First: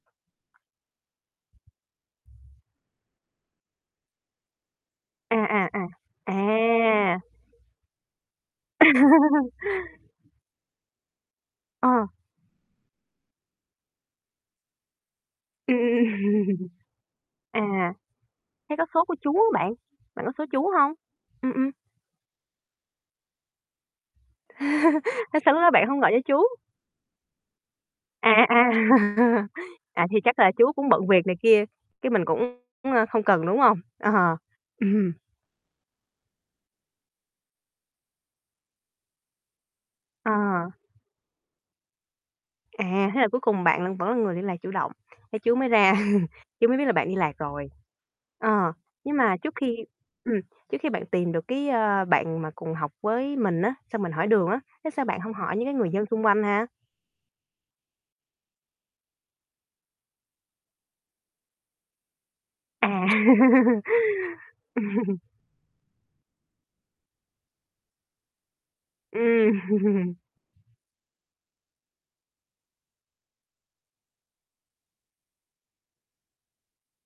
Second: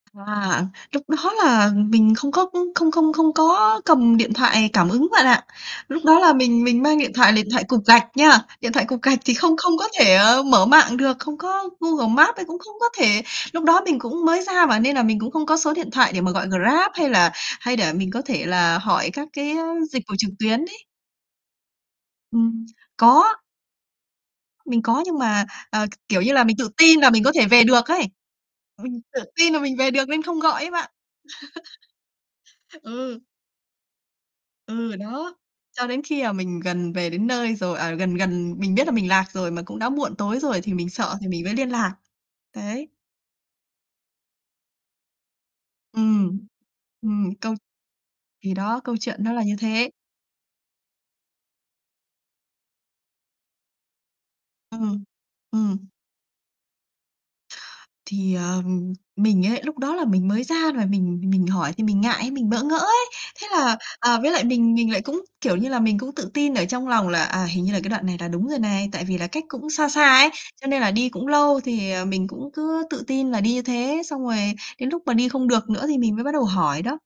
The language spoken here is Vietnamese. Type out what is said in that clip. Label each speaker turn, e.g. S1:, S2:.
S1: À, lúc đó là mình không có không không không có cầm điện thoại cảm ứng bạn ạ.
S2: À, à, à.
S1: Lúc đó là mình mình mang điện
S2: À.
S1: thoại điện thoại cục gạch nha, điện thoại cục gạch thì không không có thể mở mạng được, không có
S2: Ờ.
S1: Google Maps ấy, cũng không có thể lúc đó mình cũng mới ra mà nên là mình cũng không có số điện thoại để mà gọi Grab hay là
S2: À,
S1: hay để mình có thể
S2: thế
S1: là
S2: có số
S1: hỏi
S2: của
S1: các
S2: chú
S1: cái
S2: bạn?
S1: dịch vụ
S2: Bạn
S1: trực
S2: có số
S1: tuyến
S2: chú
S1: ấy.
S2: hông? Ừm, ừm.
S1: Ừm, có. Mình có nhưng
S2: Sao
S1: mà,
S2: sao lúc đó
S1: ờ,
S2: bạn hông
S1: k
S2: gọi cho
S1: kiểu như là,
S2: chú?
S1: mình tự tin là mình có thể về được ấy.
S2: À, à, à,
S1: Mình tự tin là mình về
S2: à,
S1: được
S2: thì
S1: nên
S2: chắc
S1: không
S2: là
S1: gọi
S2: chú
S1: ấy
S2: cũng
S1: bạn.
S2: bận việc này kia, chứ mình cũng,
S1: Ừ.
S2: không cần, đúng hông? Ờ.
S1: Ừ,
S2: Ừm.
S1: đó. Cho đến khi mà mình gần về đến nơi rồi, à, gần gần mình biết là mình lạc rồi mà cũng đã muộn tối rồi
S2: Ờ.
S1: thì mình sợ thì mình mới liên lạc. Đấy.
S2: À, thế là cuối cùng bạn vẫn là người liên lạc chủ động, thế chú mới ra
S1: Ừm,
S2: chú mới biết là bạn đi
S1: ừm,
S2: lạc
S1: câu
S2: rồi.
S1: thì
S2: Ờ,
S1: đó, câu
S2: nhưng
S1: chuyện nó
S2: mà
S1: là
S2: trước
S1: như
S2: khi
S1: thế.
S2: ừm, trước khi bạn tìm được cái, ơ, bạn mà cùng học với mình á, xong mình hỏi đường á, thế
S1: Ừm,
S2: sao bạn hông hỏi cái
S1: ừm.
S2: người dân xung quanh ha?
S1: Thì, ờ, mình ấy lúc đó là mình mới ra và mình mình hỏi thì mình ngại, mình bỡ ngỡ ấy.
S2: À.
S1: Thế là, ờ, với lại mình mình lại
S2: Ừm.
S1: cũng, kiểu như là, mình cũng tự tin ở trong lòng là, à, hình như là cái đoạn này là đúng rồi này, tại vì là cách
S2: Ừm.
S1: cũng xa xa ấy, cho nên là đi cũng lâu thì, ờ, mình cũng cứ tự tin là đi như thế, xong rồi đến lúc mà đi không được nữa thì mình mới bắt đầu hỏi đó.